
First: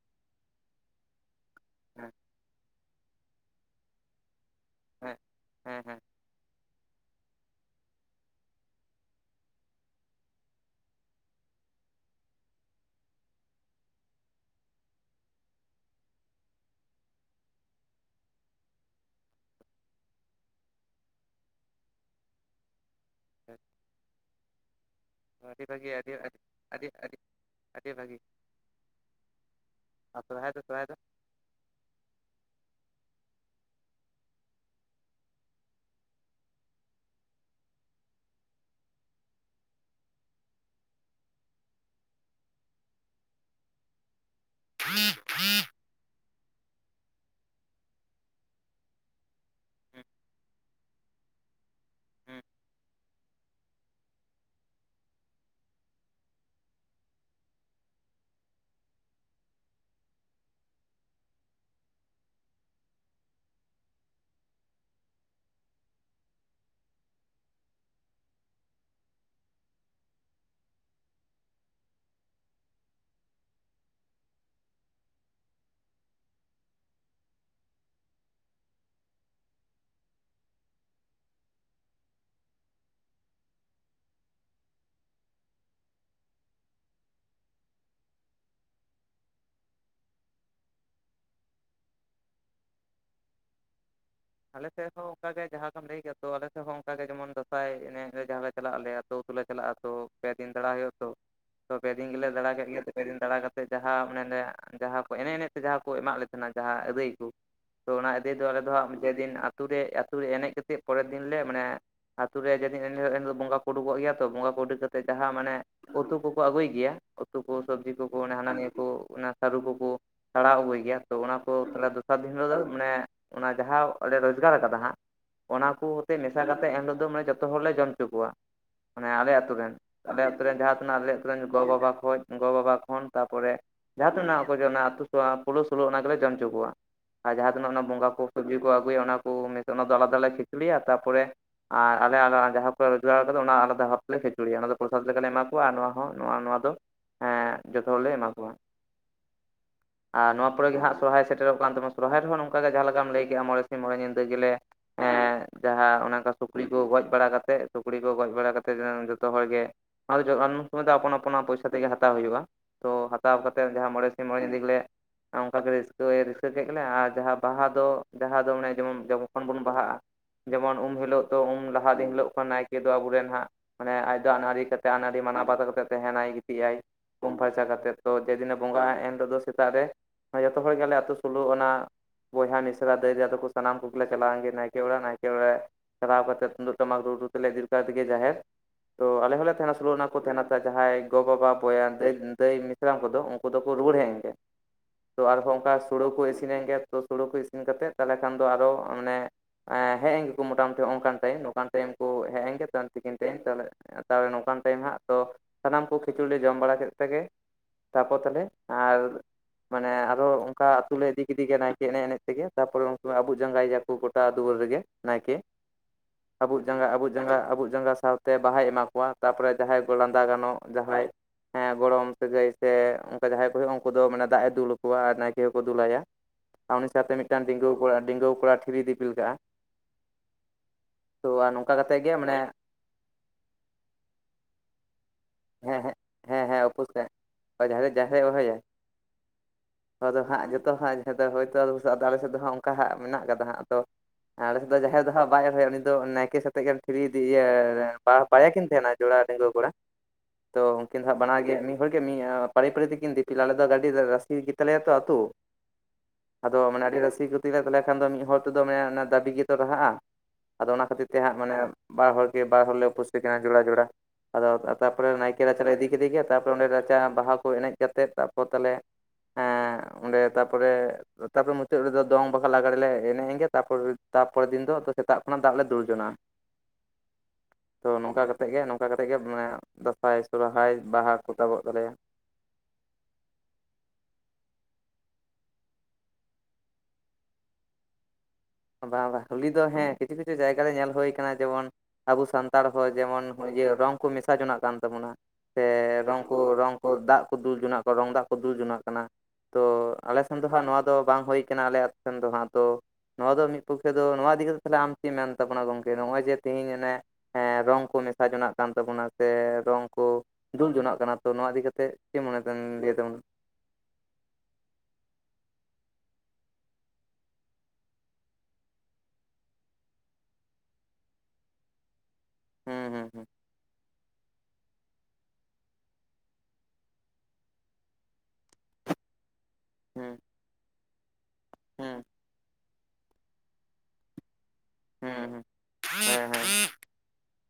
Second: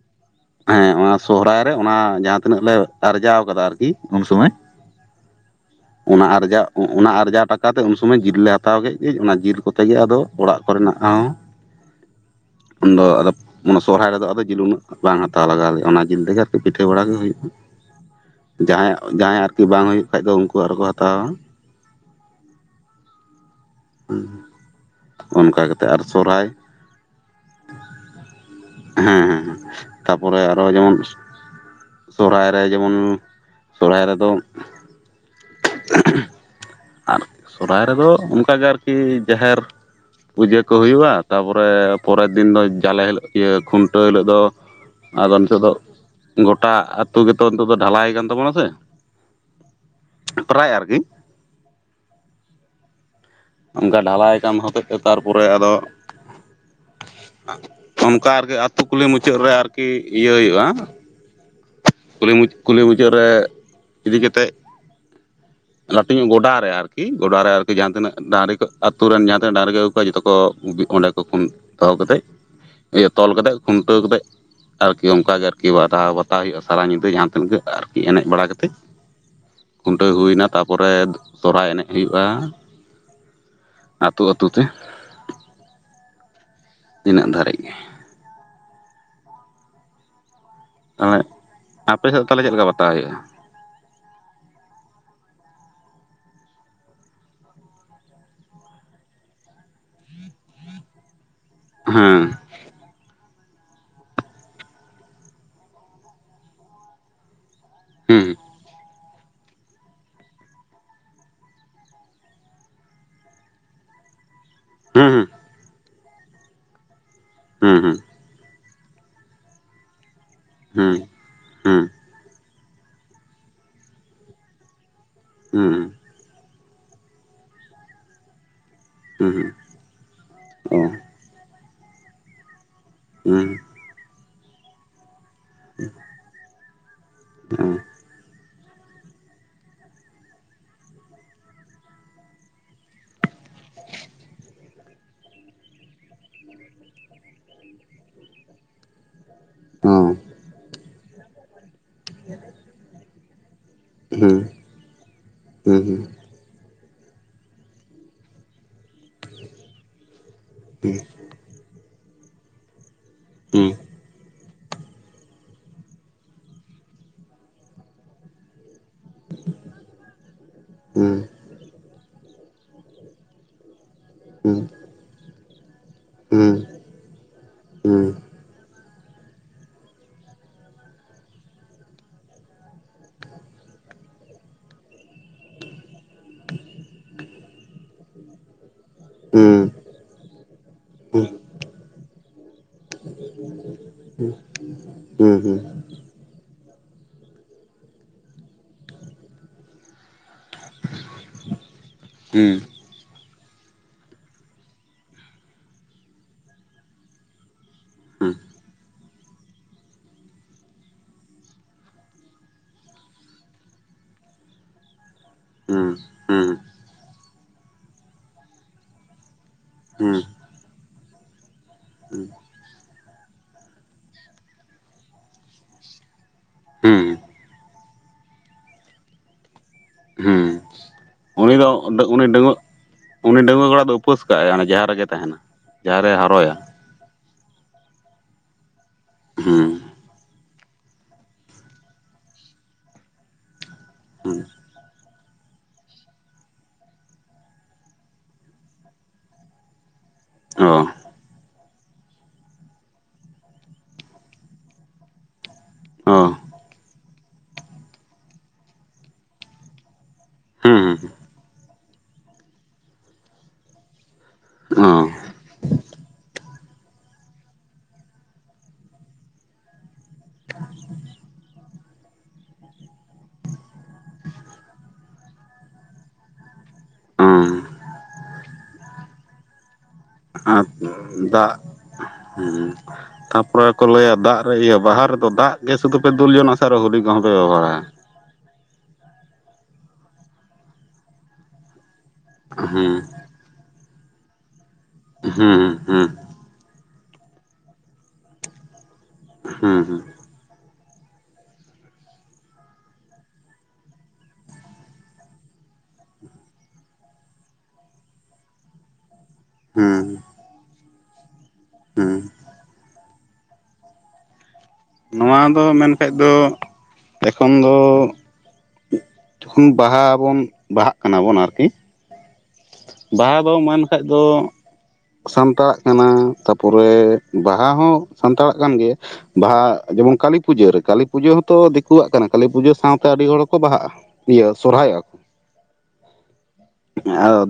ᱦᱮᱸ ᱚᱱᱟ ᱥᱚᱦᱚᱨᱟᱭ ᱨᱮ ᱦᱮᱸ ᱚᱱᱟ ᱡᱟᱦᱟᱸ ᱛᱤᱱᱟᱹᱜ ᱞᱮ ᱟᱨᱡᱟᱣ ᱟᱠᱟᱫᱟ ᱟᱨᱠᱤ ᱩᱱ ᱥᱩᱢᱟᱹᱭ, ᱦᱮᱸ ᱦᱮᱸ ᱚᱱᱟ ᱟᱨᱡᱟᱣ ᱚᱱᱟ ᱟᱨᱡᱟᱣ ᱴᱟᱠᱟ ᱛᱮ ᱩᱱ ᱥᱩᱢᱚᱭ ᱡᱤᱞ ᱞᱮ ᱦᱟᱛᱟᱣ ᱠᱮᱫ ᱜᱮ ᱚᱱᱟ ᱡᱤᱞ ᱠᱚᱛᱮ ᱜᱮ ᱟᱫᱚ ᱚᱲᱟᱜ ᱠᱚᱨᱮᱱᱟᱜ ᱦᱚᱸ ᱩᱱᱫᱚ ᱟᱫᱚ ᱢᱟᱱᱮ ᱥᱚᱨᱦᱟᱭ ᱨᱮᱫᱚ ᱟᱫᱚ ᱡᱤᱞ *inaudible* ᱵᱟᱝ ᱦᱟᱛᱟᱣ ᱞᱟᱜᱟᱣ ᱫᱟᱲᱮᱜᱼᱟ ᱚᱱᱟ ᱡᱤᱞ ᱛᱮᱜᱮ ᱟᱨᱠᱤ ᱯᱤᱴᱷᱟᱹ ᱵᱟᱲᱟ ᱜᱮ ᱦᱩᱭᱩᱜᱼᱟ᱾ ᱡᱟᱦᱟᱸᱭᱟᱜ, ᱡᱟᱦᱟᱸᱭᱟᱜ ᱟᱨᱠᱤ ᱵᱟᱝ ᱦᱩᱭᱩᱜ ᱠᱷᱟᱡ ᱫᱚ ᱩᱱᱠᱩ ᱟᱨᱦᱚᱸ ᱠᱚ ᱦᱟᱛᱟᱣᱟ᱾ ᱦᱮ *inaudible* ᱟᱹᱰᱤ ᱚᱱᱠᱟ ᱵᱷᱟᱹᱜᱤ ᱠᱟᱛᱮᱫ ᱟᱨ ᱟᱹᱰᱤ ᱥᱚᱨᱦᱟᱭ ᱟᱹᱰᱤ ᱟᱹᱰᱤᱮ ᱵᱷᱟᱹᱜᱮ ᱦᱮᱸ ᱦᱮᱸ ᱛᱟᱯᱚᱨᱮ ᱥᱚᱨᱦᱟᱭ ᱫᱚ ᱟᱨᱚ ᱥᱚᱨᱦᱟᱭ ᱫᱚ ᱡᱮᱢᱚᱱ ᱥᱚᱦᱚᱨᱟᱭ ᱨᱮ ᱡᱮᱢᱚᱱ, ᱥᱚᱦᱚᱨᱟᱭ ᱨᱮᱫᱚ *inaudible* ᱟᱨ ᱥᱚᱦᱚᱨᱟᱭ ᱨᱮᱫᱚ ᱚᱱᱠᱟᱜᱮ ᱟᱨᱠᱤ ᱡᱟᱦᱮᱨ ᱯᱩᱡᱟᱹ ᱠᱚ ᱦᱩᱭᱩᱜᱼᱟ ᱛᱟᱯᱚᱨᱮ ᱯᱚᱨᱮᱨ ᱫᱤᱱ ᱫᱚ ᱡᱟᱞᱮ ᱦᱤᱞᱳᱜ ᱤᱭᱟᱹ ᱠᱷᱩᱱᱴᱟᱹᱣ ᱦᱤᱞᱳᱜ ᱫᱚ, ᱟᱫᱚ ᱱᱤᱛᱚᱜ ᱫᱚ ᱜᱚᱴᱟ ᱟᱹᱛᱩ ᱜᱮᱛᱚ ᱱᱤᱛᱚᱜ ᱫᱚ ᱰᱷᱟᱞᱟᱭ ᱠᱟᱱ ᱛᱟᱵᱚᱱᱟ ᱥᱮ ᱦᱩᱸ ᱯᱨᱟᱭ ᱟᱨᱠᱤ, ᱦᱩᱸ ᱚᱱᱠᱟ ᱰᱷᱟᱞᱟᱭ ᱠᱟᱱ ᱦᱚᱛᱮᱜ ᱛᱮ ᱛᱟᱨᱯᱚᱨᱮ ᱟᱫᱚ ᱚᱱᱠᱟ ᱟᱨᱠᱤ ᱟᱛᱩ ᱠᱩᱞᱦᱤ ᱢᱩᱪᱟᱹᱫ ᱨᱮ ᱟᱨᱠᱤ ᱤᱭᱟᱹ ᱦᱩᱭᱩᱜᱼᱟ ᱠᱩᱞᱦᱤ ᱢᱩᱪᱟᱹᱫ ᱨᱮ ᱤᱫᱤ ᱠᱟᱛᱮᱫ ᱞᱟᱹᱴᱩ ᱧᱚᱜ ᱜᱚᱰᱟ ᱨᱮ ᱟᱨᱠᱤ ᱜᱚᱰᱟ ᱨᱮ ᱟᱨᱠᱤ ᱡᱟᱦᱟᱸ ᱛᱤᱱᱟᱹᱜ ᱰᱟᱺᱝᱨᱤ ᱠᱚ ᱟᱛᱩ ᱨᱮᱱ ᱡᱟᱦᱟᱸ ᱴᱷᱮ ᱰᱟᱺᱝᱨᱤ ᱠᱚ ᱟᱹᱜᱩ ᱠᱚᱣᱟ ᱡᱚᱛᱚ ᱠᱚ ᱚᱸᱰᱮ ᱠᱚ ᱠᱷᱩᱱᱴᱟᱹᱣ ᱠᱟᱛᱮᱫ ᱛᱚᱞ ᱠᱟᱛᱮᱫ ᱠᱷᱩᱱᱴᱟᱹᱣ ᱠᱟᱛᱮᱫ ᱟᱨᱠᱤ ᱚᱱᱠᱟ ᱜᱮ ᱟᱨᱠᱤ ᱵᱟᱫᱷᱟᱣ ᱵᱟᱛᱟᱣ ᱦᱩᱭᱩᱜᱼᱟ ᱥᱟᱨᱟ ᱧᱤᱫᱟᱹ ᱡᱟᱦᱟᱸ ᱛᱤᱱᱟᱹᱜ ᱜᱮ ᱟᱨᱠᱤ ᱮᱱᱮᱡ ᱵᱟᱲᱟ ᱠᱟᱛᱮᱜ᱾ ᱠᱷᱩᱱᱴᱟᱹᱣ ᱦᱩᱭᱮᱱᱟ ᱛᱟᱨᱯᱚᱨᱮ ᱥᱚᱨᱦᱟᱭ ᱮᱱᱮᱡ ᱦᱩᱭᱩᱜᱼᱟ᱾ ᱟᱛᱩ ᱟᱛᱩ ᱛᱮ᱾ ᱤᱱᱟᱹᱜ ᱫᱷᱟᱹᱨᱤᱡ ᱜᱮ ᱮᱜ ᱟᱯᱮ ᱥᱮᱫ ᱛᱟᱦᱚᱞᱮ ᱪᱮᱫ ᱞᱮᱠᱟ ᱵᱟᱛᱟᱣ ᱦᱩᱭᱩᱜᱼᱟ? ᱟᱞᱮ ᱥᱮᱫ ᱦᱚᱸ ᱚᱱᱠᱟ ᱜᱮ ᱡᱟᱦᱟᱸ ᱠᱚᱢ ᱞᱟᱹᱭ ᱠᱮᱫ-ᱟ ᱛᱚ ᱟᱞᱮ ᱥᱮᱫ ᱦᱚᱸ ᱚᱱᱠᱟ ᱜᱮ ᱡᱮᱢᱚᱱ ᱫᱟᱸᱥᱟᱭ ᱮᱱᱮᱡ ᱨᱮ ᱡᱟᱦᱟᱸᱞᱮ ᱪᱟᱞᱟᱜ ᱟᱞᱮ ᱚᱛᱩᱞᱮ ᱪᱟᱞᱟᱜ-ᱟ ᱛᱚ ᱯᱮ ᱫᱤᱱ ᱫᱟᱬᱟ ᱦᱩᱭᱩᱜ-ᱟ ᱛᱚ ᱯᱮ ᱫᱤᱱ ᱦᱮᱸ ᱜᱮᱞᱮ ᱫᱟᱬᱟ ᱠᱮᱫ ᱜᱮ᱾ ᱯᱮ ᱫᱤᱱ ᱫᱟᱬᱟ ᱠᱟᱛᱮ ᱡᱟᱦᱟᱸ ᱚᱱᱮ ᱡᱟᱦᱟᱸ ᱠᱚ ᱮᱱᱮᱡ ᱮᱱᱮᱡ ᱡᱟᱦᱟᱸ ᱠᱚ ᱮᱢᱟᱜ ᱞᱮ ᱛᱟᱦᱮᱱᱟ ᱡᱟᱦᱟᱸ ᱟᱹᱫᱟᱹᱭ ᱠᱚ, ᱛᱚ ᱚᱱᱟ ᱦᱩᱸ ᱤᱫᱤᱭ ᱫᱚ ᱟᱞᱮ ᱫᱚ ᱦᱟᱸᱜ ᱡᱮ ᱫᱤᱱ ᱟᱛᱩ ᱨᱮ, ᱟᱛᱩ ᱨᱮ ᱮᱱᱮᱡ ᱠᱟᱛᱮᱜ ᱯᱚᱨᱮᱨ ᱫᱤᱱ ᱞᱮ ᱢᱟᱱᱮ ᱟᱛᱩ ᱨᱮ ᱡᱮ ᱫᱤᱱ ᱮᱱᱮᱡ ᱦᱩᱭᱩᱜ-ᱟ ᱮᱱᱦᱤᱞᱳᱜ ᱵᱚᱸᱜᱟ ᱠᱚ ᱩᱰᱩᱠᱚᱜ ᱜᱮᱭᱟ ᱛᱚ ᱵᱚᱸᱜᱟ ᱠᱚ ᱩᱰᱩᱠ ᱠᱟᱛᱮ ᱦᱩᱸ ᱡᱟᱦᱟᱸ ᱢᱟᱱᱮ ᱩᱛᱩ ᱠᱚᱠᱚ ᱟᱹᱜᱩᱭ ᱜᱮᱭᱟ ᱩᱛᱩ ᱠᱚ, ᱦᱩᱸ ᱥᱚᱵᱡᱤ ᱠᱚ, ᱦᱟᱱᱟ ᱱᱤᱭᱟᱹ ᱠᱚ ᱚᱱᱟ ᱥᱟᱹᱨᱩ ᱠᱚᱠᱩ ᱥᱟᱲᱟᱣ ᱟᱹᱜᱩᱭ ᱦᱩᱸ ᱜᱮᱭᱟ ᱛᱚ ᱚᱱᱟ ᱠᱚ ᱦᱩᱸ ᱦᱩᱸ ᱦᱩᱸ ᱛᱟᱦᱚᱞᱮ ᱫᱚᱥᱟᱨ ᱫᱤᱱ ᱦᱤᱞᱳᱜ ᱫᱚ ᱢᱟᱱᱮ ᱚᱱᱟ ᱡᱟᱦᱟᱸᱞᱮ ᱨᱚᱡᱽᱜᱟᱨ ᱟᱠᱟᱫᱟ ᱦᱟᱸᱜ ᱚᱱᱟ ᱠᱚ ᱢᱮᱥᱟ ᱠᱟᱛᱮᱫ ᱮᱱᱦᱤᱞᱳᱜ ᱫᱚᱢᱮ ᱡᱚᱛᱚ ᱦᱚᱲᱞᱮ ᱡᱚᱢ ᱚᱪᱚ ᱠᱚᱣᱟ᱾ ᱢᱟᱱᱮ ᱦᱩᱸ ᱦᱩᱸ ᱟᱞᱮ ᱟᱛᱩ ᱨᱮᱱ, ᱟᱞᱮ ᱟᱛᱩ ᱨᱮᱱ ᱡᱟᱦᱟᱸ ᱛᱤᱱᱟᱹᱜ ᱟᱞᱮ ᱟᱛᱩ ᱨᱮᱱ ᱜᱚ ᱵᱟᱵᱟ ᱠᱷᱚᱡ, ᱜᱚ ᱵᱟᱵᱟ ᱠᱷᱚᱱ ᱦᱩᱸ ᱦᱩᱸ ᱛᱟᱨᱯᱚᱨᱮ ᱡᱟᱦᱟᱸ ᱛᱤᱱᱟᱹᱜ ᱦᱚᱲᱠᱚ ᱦᱟᱹᱡᱩ ᱚᱱᱟ ᱟᱛᱩ ᱯᱳᱞᱳ ᱥᱩᱞᱳᱟᱱᱟ ᱜᱮᱞᱮ ᱡᱚᱢ ᱚᱪᱚ ᱠᱚᱣᱟ᱾ ᱟᱨ ᱡᱟᱦᱟᱸ ᱛᱤᱹᱜ ᱦᱩᱸ ᱦᱩᱸ ᱦᱩᱸ ᱚᱱᱟ ᱵᱚᱸᱜᱟ ᱠᱚ ᱥᱚᱵᱡᱤ ᱠᱚ ᱟᱹᱜᱩᱣᱟ ᱚᱱᱟ ᱠᱚ ᱢᱮ ᱚᱱᱟ ᱫᱚ ᱟᱞᱟᱫᱟᱞᱮ ᱠᱷᱤᱪᱩᱲᱤᱭᱟ ᱛᱟᱯᱚᱨᱮ ᱟᱨ ᱟᱞᱮ ᱡᱟᱦᱟᱸ ᱠᱚ ᱨᱳᱡᱽᱜᱟᱨ ᱠᱟᱫᱟ ᱟᱨ ᱟᱞᱮ ᱚᱱᱟ ᱡᱟᱸᱜᱟ ᱠᱚ ᱟᱹᱜᱩᱭᱟ ᱚᱱᱟ ᱫᱚᱞᱮ ᱠᱷᱤᱪᱩᱲᱤᱭᱟ ᱚᱱᱟ ᱫᱚ ᱯᱨᱚᱥᱟᱫᱽ ᱞᱮᱠᱟᱞᱮ ᱮᱢᱟ ᱠᱚᱣᱟ ᱟᱨ ᱱᱚᱣᱟ ᱦᱚᱸ ᱱᱚᱣᱟ ᱫᱚ ᱦᱮᱸ ᱡᱚᱛᱚ ᱦᱚᱲᱞᱮ ᱮᱢᱟ ᱠᱚᱣᱟ *inaudible* ᱟᱨ ᱱᱚᱣᱟ ᱯᱚᱨᱮ ᱜᱮ ᱦᱟᱸᱜ ᱥᱚᱨᱚᱦᱟᱭ ᱥᱮᱴᱮᱨᱚᱜ ᱠᱟᱱ ᱛᱟᱵᱚᱱᱟ ᱥᱚᱨᱚᱦᱟᱭ ᱨᱮᱦᱚᱸ ᱱᱚᱝᱠᱟ ᱜᱮ ᱡᱟᱦᱟᱸ ᱞᱮᱠᱟᱢ ᱞᱟᱹᱭ ᱠᱮᱜᱼᱟ ᱢᱚᱬᱮ ᱢᱚᱬᱮ ᱧᱤᱫᱟᱹ ᱜᱮᱞᱮ ᱦᱩᱸ ᱮᱜ ᱡᱟᱦᱟᱸ ᱚᱱᱟᱠᱟ ᱥᱩᱠᱨᱤ ᱠᱚ ᱜᱚᱡ ᱵᱟᱲᱟ ᱠᱟᱛᱮᱫ, ᱥᱩᱠᱨᱤ ᱠᱚ ᱜᱚᱡ ᱵᱟᱲᱟ ᱠᱟᱛᱮᱫ ᱡᱚ ᱡᱚᱛᱚ ᱦᱚᱲ ᱜᱮ ᱡᱚᱢ ᱥᱚᱢᱚᱭ ᱫᱚ ᱟᱯᱚᱱ ᱦᱚᱯᱚ ᱯᱚᱭᱥᱟ ᱛᱮᱜᱮ ᱦᱟᱛᱟᱣ ᱦᱩᱭᱩᱜᱼᱟ ᱛᱳ ᱦᱟᱛᱟᱣ ᱦᱩᱸ ᱦᱩᱸ ᱦᱩᱸ ᱠᱟᱛᱮᱮᱫ ᱡᱟᱦᱟᱸ ᱢᱚᱬᱮ ᱥᱤᱧ ᱢᱚᱬᱮ ᱫᱤᱫᱤᱠᱞᱮ ᱚᱱᱠᱟ ᱜᱮ ᱨᱟᱹᱥᱠᱟᱹᱭ ᱨᱟᱹᱥᱠᱟᱹ ᱠᱮᱫ ᱜᱮ ᱟᱨ ᱡᱟᱦᱟ ᱵᱟᱦᱟ ᱫᱚ ᱡᱟᱦᱟᱸ ᱫᱚ ᱢᱟᱱᱮ ᱡᱮᱢᱚᱱ ᱡᱚᱠᱷᱚᱱ ᱵᱚᱱ ᱵᱟᱦᱟᱜᱼᱟ ᱡᱮᱢᱚᱱ ᱩᱢ ᱦᱤᱞᱳᱜ ᱛᱚ ᱩᱢ ᱞᱟᱦᱟ ᱞᱟᱦᱟ ᱫᱤᱱ ᱦᱤᱞᱳᱜ ᱠᱷᱚᱱ ᱱᱟᱭᱠᱮ ᱫᱚ ᱟᱵᱚᱨᱮᱱ ᱦᱟᱸᱜ ᱢᱟᱱᱮ ᱟᱡ ᱫᱚ ᱟᱹᱱ ᱦᱩᱸ ᱟᱹᱟᱹᱨᱤ ᱠᱟᱛᱮᱜ ᱟᱹᱱᱼ ᱟᱹᱟᱹᱨᱤ ᱢᱟᱱᱟᱣ ᱵᱟᱛᱟ ᱠᱟᱛᱮᱫ ᱛᱟᱦᱮᱱᱟᱭ ᱦᱩᱸ ᱜᱤᱛᱤᱡ ᱟᱭ ᱩᱢ ᱯᱷᱟᱨᱪᱟ ᱠᱟᱛᱮᱜ ᱛᱚ ᱯᱮ ᱫᱤᱱᱮ ᱵᱚᱸᱜᱟ ᱮᱱ ᱨᱮᱫᱚ ᱥᱮᱛᱟᱜ ᱨᱮ ᱡᱚᱛᱚ ᱦᱚᱲ ᱜᱮ ᱟᱞᱮ ᱟ ᱟᱹᱛᱩ ᱥᱳᱞᱳ ᱟᱱᱟ ᱵᱚᱭᱦᱟ ᱢᱤᱥᱤ ᱫᱟᱹᱭ ᱫᱟ ᱠᱚ ᱥᱟᱱᱟᱢ ᱠᱚᱜᱮᱞᱮ ᱪᱟᱣᱮᱱ ᱜᱮ ᱱᱟᱭᱠᱮ ᱚᱲᱟᱜ ᱱᱟᱭᱠᱮ ᱚᱲᱮ ᱪᱟᱞᱟᱣ ᱠᱟᱛᱮᱫ ᱛᱩᱢᱫᱟᱜ ᱴᱟᱢᱟᱠ ᱨᱩ ᱨᱩ ᱛᱮ ᱞᱮ ᱤᱫᱤᱴᱳ ᱠᱟᱫᱤ ᱜᱮ ᱡᱟᱦᱮᱨ ᱛᱚ ᱟᱞᱮ ᱦᱚᱸᱞᱮ ᱛᱟᱦᱮᱱᱟ ᱥᱞᱩᱱᱟ ᱠᱚ ᱛᱟᱦᱮᱱᱟ ᱡᱟᱦᱟᱸᱭ ᱜᱚᱼ ᱵᱟᱵᱟ ᱵᱚᱭᱟ ᱫᱟᱹᱭ ᱢᱮ ᱠᱚᱫᱚ ᱩᱱᱠᱩ ᱫᱚᱠᱚ ᱨᱩᱣᱟᱹᱲ ᱦᱮᱡᱮᱱ ᱜᱮᱭᱟ ᱛᱚ ᱟᱨᱦᱚᱸ ᱚᱱᱠᱟ ᱥᱩᱲᱩ ᱠᱚ ᱤᱥᱤᱱᱮᱱ ᱜᱮᱭᱟ ᱛᱚ ᱥᱩᱲᱩ ᱠᱚ ᱤᱥᱤᱱ ᱠᱟᱛᱮ ᱛᱟᱦᱚᱞᱮ ᱠᱷᱟᱱ ᱫᱚ ᱟᱨᱚ ᱢᱟᱱᱮ ᱦᱮᱡ ᱮᱮᱱ ᱜᱮᱠᱚ ᱢᱚᱴᱟᱢᱩᱴᱤ ᱚᱱᱠᱟᱱ ᱴᱟᱭᱤᱢ ᱱᱚᱝᱠ ᱴᱟᱭᱤᱢ ᱚ ᱦᱮᱸᱡ ᱮᱱᱜᱮ ᱛᱟ ᱛᱤᱠᱤᱱ ᱴᱟᱭᱤᱢ ᱛᱮ ᱛᱟᱦᱚᱞᱮ ᱱᱚᱝᱠᱟᱱ ᱴᱟᱭᱤᱢ ᱦᱟᱸᱜ ᱛᱚ ᱥᱟᱱᱟᱢ ᱠᱚ ᱠᱷᱤᱪᱩᱲᱤ ᱞᱮ ᱡᱚᱢ ᱵᱟᱲᱟ ᱠᱮᱫ ᱛᱮᱜᱮ ᱛᱟᱯᱚᱨ ᱛᱟᱦᱚᱞᱮ ᱟᱨ ᱢᱟᱱᱮ ᱟᱨᱚ ᱚᱱᱠᱟ ᱟᱛᱩ ᱞᱮ ᱤᱫᱤ ᱠᱮᱫᱮᱜᱮ ᱱᱟᱭᱠᱮ ᱮᱱᱮᱡ ᱮᱱᱮᱡ ᱴᱷᱤᱠᱜᱮᱭᱟ ᱛᱟᱯᱚᱨ ᱟᱵᱩᱜ ᱡᱟᱸᱜᱟ ᱭᱟ ᱠᱚ ᱜᱚᱴᱟ ᱫᱩᱣᱟᱹᱨ ᱨᱮᱜᱮ ᱱᱟᱭᱠᱮ ᱦᱩᱸ ᱦᱮᱸ ᱟᱵᱩᱜ ᱡᱟᱸᱜᱟ ᱟᱵᱩᱜ ᱡᱟᱸᱜᱟ ᱟᱵᱩᱜ ᱡᱟᱸᱜᱟ ᱥᱟᱶᱛᱮ ᱵᱟᱦᱟᱭ ᱮᱢᱟ ᱠᱚᱣᱟ ᱛᱟᱨᱯᱚᱨᱮ ᱡᱟᱦᱟᱸᱭ ᱦᱟᱸᱜ ᱞᱟᱸᱫᱟ ᱜᱟᱱᱚᱜ ᱡᱟᱦᱟᱸᱭ ᱦᱮᱸ ᱜᱚᱲᱚᱢ ᱥ *inaudible* ᱜᱟᱹᱭ ᱥᱮ ᱚᱱᱠᱟ ᱡᱟᱦᱟᱸᱭ ᱠᱚ ᱦᱩᱭᱩᱜᱜᱼᱟ ᱩᱱᱠᱩ ᱫᱚ ᱢᱟᱱᱮ ᱫᱟᱜ ᱮ ᱫᱩᱞᱚᱣᱟ ᱟᱨ ᱱᱟᱭᱠᱮ ᱦᱚᱸᱠᱚ ᱫᱩᱞᱟᱭᱟ ᱛᱮ ᱢᱤᱫᱴᱟᱝ ᱰᱤᱸᱜᱣ ᱠᱚᱲᱟ ᱰᱤᱝᱣᱟᱸ ᱠᱚᱲᱟ ᱴᱷᱤᱞᱤ ᱫᱤᱯᱤᱞ ᱠᱟᱜᱼᱟ ᱦᱮ ᱛᱚ ᱟᱨ ᱩᱱᱤ ᱱᱚᱝᱠᱟ ᱠᱟᱛᱮᱜ ᱜᱮ ᱢᱟᱱᱮ ᱫᱚ ᱰᱟᱺᱝᱣᱟᱹ ᱠᱩᱩᱣᱟᱹ ᱚᱲᱟᱟᱜ ᱫᱚ ᱩᱯᱟᱹᱥ ᱠᱟᱜᱼ ᱟᱭ ᱡᱟᱦᱟᱸᱟᱦᱮ ᱨᱮᱜᱮ ᱛᱟᱦᱮᱱᱟ ᱡᱟᱦᱮ ᱨᱮᱭ ᱦᱟᱨᱚᱭᱟ *inaudible* ᱯᱥᱮ *inaudible* ᱭ *inaudible* ᱡᱨᱮ ᱡᱟᱦᱮᱨᱮᱮ ᱦᱚᱦᱚᱭᱟᱭᱭ ᱦᱩᱸ ᱦᱟᱸᱜ ᱡᱚᱛᱚ ᱦᱟᱸᱜᱭ ᱟᱫᱚ ᱟᱞᱮ ᱥᱮᱫ ᱫᱚ ᱦᱚᱸ ᱦᱟᱸᱜ ᱚᱱᱠᱟ ᱦᱟᱸᱜ ᱢᱮᱱᱟᱜ ᱠᱟᱫᱟ ᱦᱟᱸᱜ ᱛᱚ ᱦᱩᱸ ᱟᱞᱮᱥᱮᱫ ᱫᱚ ᱡᱟᱦᱮᱨ ᱫᱚ ᱦᱟᱸᱜ ᱵᱟᱭ ᱨᱦᱚᱭᱟ ᱩᱱᱤ ᱫᱚ ᱱᱟᱭᱠᱮ ᱥᱟᱛᱮᱜ ᱜᱮ ᱯᱷᱤᱨᱤᱤᱭ ᱤᱭᱟᱹ ᱯᱟᱭᱟ ᱠᱤᱱ ᱛᱟᱦᱮᱱᱟ ᱡᱳᱲᱟ ᱰᱟᱺᱝᱜᱽᱣᱟᱹ ᱠᱚᱲᱟ ᱛᱚ ᱚ ᱩᱱᱠᱤᱱ ᱫᱚᱦᱸᱟᱜ ᱵᱟᱱᱟᱨᱜᱮ ᱢᱤᱫ ᱦᱚᱲ ᱜᱮ ᱢᱤᱫ ᱯᱟᱹᱨᱤ ᱯᱟᱹᱨᱤ ᱛᱮᱠᱤᱱ ᱫᱤᱯᱤᱞᱟ ᱟᱞᱮ ᱫᱚ ᱜᱟᱹᱰᱤ ᱨᱟᱥᱥᱤ ᱜᱮᱛᱟᱞᱮᱭᱟ ᱛᱚ ᱟᱛᱳ ᱚ ᱟᱫᱚ ᱢᱟᱱᱮ ᱟᱹᱰᱤ ᱨᱟᱹᱥᱠᱟ ᱜᱮᱛᱮᱟ ᱛᱟᱦᱚᱞᱮ ᱠᱷᱟᱱ ᱫᱚ ᱢᱤᱫ ᱦᱚᱲ ᱛᱮᱫᱚᱢ ᱚᱱᱟ ᱫᱟᱹᱵᱤ ᱜᱮᱛᱚ ᱵᱟᱦᱟᱜᱼᱟ ᱟᱫᱚ ᱚᱱᱟ ᱦᱩᱸ ᱦᱩᱸ ᱠᱷᱟᱹᱛᱤᱨ ᱛᱮ ᱦᱟᱸᱜ ᱢᱟᱱᱮ ᱵᱟᱨ ᱦᱚᱲ ᱜᱮ ᱵᱟᱨ ᱦᱚᱲᱞᱮ ᱩᱯᱟᱹᱥᱤ ᱠᱟᱱᱟ ᱡᱚᱲᱟ ᱡᱚᱲᱟ ᱟᱫᱚ ᱚ ᱛᱟᱯᱚᱨᱮ ᱱᱟᱭᱠᱮ ᱨᱟᱪᱟᱨ ᱞᱮ ᱤᱫᱤ ᱠᱮᱫᱮᱜ ᱜᱮ ᱛᱟᱯᱚᱨᱮ ᱚᱸᱰᱮ ᱨᱟᱪᱟ ᱵᱟᱦᱟ ᱠᱚ ᱮᱱᱮᱡ ᱠᱟᱛᱮᱜ ᱛᱟᱨᱯᱚᱨ ᱛᱟᱞᱞᱮ ᱦᱮᱸ ᱚᱸᱰᱮ ᱛᱟᱯᱚᱨᱮ ᱛᱟᱯᱚᱨ ᱢᱩᱪᱟᱹᱫ ᱨᱮᱫᱚ ᱫᱚᱝ ᱵᱟᱠᱷᱟᱱ ᱞᱟᱜᱽᱬᱞᱮ ᱮᱱᱮᱡ ᱮᱱᱜᱮ ᱛᱟᱨᱯᱚᱨ ᱛᱟᱨᱯᱚᱨᱮᱨ ᱫᱤᱱ ᱫᱚ ᱥᱮᱛᱟᱜ ᱠᱷᱚᱱᱟᱜ ᱫᱟᱜ ᱞᱮ ᱫᱩᱞᱡᱚᱱᱟᱜ-ᱟ ᱟᱨ ᱛᱚ ᱱᱚᱝᱠᱟ ᱠᱟᱛᱮᱫ ᱜᱮ ᱱᱚᱝᱠᱟ ᱠᱟᱛᱮᱫ ᱜᱮ ᱢᱟᱱᱮ ᱫᱟᱸᱥᱟᱭ ᱟᱨ ᱥᱚᱨᱦᱟᱭ ᱵᱟᱦᱟ ᱠᱚ ᱛᱟᱵᱚᱜ ᱫᱟᱜ ᱛᱟᱞᱮᱭᱟ ᱦᱩᱸ ᱛᱟᱯᱚᱨᱮ ᱠᱚ ᱞᱟᱹᱭᱟ ᱫᱟᱜ ᱨᱮ ᱤᱭᱟᱹ ᱵᱟᱦᱟ ᱨᱮᱫᱚ ᱫᱟᱜ ᱜᱮ ᱥᱩᱫᱷᱩᱯᱮ ᱫᱩᱞ ᱡᱚᱱᱟᱜ-ᱟ ᱥᱮ ᱟᱨ ᱨᱮ ᱦᱩᱞᱤᱤ ᱠᱚᱦᱚᱸ ᱯᱮ ᱵᱮᱵᱚᱦᱟᱨᱟ ᱵᱟᱝ ᱵᱟᱝ ᱦᱩᱞᱤ ᱫᱚ ᱦᱮᱸ ᱠᱤᱪᱷᱩ ᱠᱤᱪᱷᱩ ᱡᱟᱭᱜᱟ ᱨᱮ ᱧᱮᱞ ᱦᱩᱭ ᱟᱠᱟᱱᱟ ᱡᱮᱢᱚᱱ ᱟᱵᱚ ᱥᱟᱱᱛᱟᱲ ᱦᱚᱸ ᱦᱩᱸ ᱡᱮᱢᱚᱱᱤᱭᱟᱹ ᱨᱚᱝ ᱠᱚ ᱢᱮᱥᱟ ᱡᱚᱱᱟᱜ ᱠᱟᱱ ᱛᱟᱵᱚᱱᱟ ᱦᱩᱸ ᱥᱮ ᱦᱩᱸ ᱨᱚᱝ ᱠᱚ ᱨᱚᱝ ᱠᱚ ᱫᱟᱜ ᱠᱚ ᱫᱩᱞ ᱡᱚᱱᱟᱜ ᱠᱚ ᱨᱚᱝ ᱫᱟᱜ ᱠᱚ ᱫᱩᱞ ᱡᱚᱱᱟᱜ ᱠᱟᱱᱟ ᱛᱚ ᱦᱩᱸ ᱦᱩᱸ ᱟᱞᱮ ᱥᱮᱱ ᱫᱚ ᱦᱟᱸᱜ ᱱᱚᱣᱟ ᱫᱚ ᱵᱟᱝ ᱦᱩᱭ ᱠᱟᱱᱟᱟᱱᱟ ᱟᱞᱮ ᱟᱛᱳ ᱥᱮᱱ ᱫᱚ ᱦᱟᱸᱜ ᱛᱚ ᱱᱚᱣᱟ ᱫᱚ ᱢᱤᱫ ᱯᱚᱠᱠᱷᱮ ᱫᱚ ᱱᱚᱣᱟ ᱤᱫᱤ ᱠᱟᱛᱮ ᱛᱮ ᱟᱢ ᱪᱮᱫ ᱢᱮᱱ ᱛᱟᱵᱚᱱᱟ ᱜᱚᱝᱠᱮ ᱱᱚᱜᱚᱭ ᱡᱮ ᱛᱮᱦᱤᱧᱱᱮᱡ ᱦᱮᱸ ᱨᱚᱝ ᱠᱚ ᱢᱮᱥᱟ ᱡᱚᱱᱟᱜ ᱠᱟᱱ ᱛᱟᱵᱚᱱᱟ ᱥᱮ ᱨᱚᱝ ᱠᱚ ᱦᱩᱸ ᱫᱩᱞ ᱡᱚᱱᱟᱜ ᱠᱟᱱᱟ ᱛᱚ ᱱᱚᱣᱟ ᱤᱫᱤᱠᱟ ᱠᱟᱛᱮᱜ ᱦᱩᱸ ᱪᱮᱫ ᱢᱚᱱᱮ ᱛᱟᱢ ᱞᱟᱹᱭ ᱛᱟᱵᱚᱱᱟ ᱱᱚᱣᱟ ᱫᱚ ᱢᱮᱱᱠᱷᱟᱡ ᱫᱚ ᱮᱠᱷᱚᱱ ᱫᱚ ᱡᱚᱠᱷᱚᱱ ᱵᱟᱦᱟ ᱵᱚᱱ ᱵᱟᱦᱟᱜ ᱠᱟᱱᱟ ᱵᱚᱱ ᱟᱨᱠᱤ ᱦᱩᱸ ᱦᱩᱸ ᱵᱟᱦᱟ ᱫᱚ ᱢᱮᱱᱠᱟᱱ ᱫᱚ ᱥᱟᱱᱛᱟᱲᱟᱜ ᱠᱟᱱᱟ ᱛᱟᱨᱯᱚᱨᱮ ᱵᱟᱦᱟ ᱦᱚᱸ ᱥᱟᱱᱛᱟᱲᱟᱜ ᱠᱟᱱ ᱜᱮᱭᱟ ᱵᱟᱦᱟ ᱡᱮᱢᱚᱱ ᱦᱩᱸ ᱠᱟᱹᱞᱤ ᱯᱩᱡᱟᱹᱨᱮ ᱠᱟᱹᱞᱤ ᱯᱩᱡᱟᱹ ᱦᱚᱸᱛᱚ ᱦᱩᱸ ᱫᱤᱠᱩᱣᱟᱜ ᱠᱟᱱᱟ ᱠᱟᱹᱞᱤ ᱯᱩᱡᱟᱹ ᱥᱟᱶᱛᱮ ᱟᱹᱰᱤ ᱦᱚᱲ ᱠᱚ ᱵᱟᱦᱟᱜᱼᱟ ᱤᱭᱟᱹ ᱥᱚᱨᱦᱟᱭᱚᱜᱼᱟ ᱠᱚ ᱦᱩᱸ ᱦᱮᱸ ᱦᱮᱸ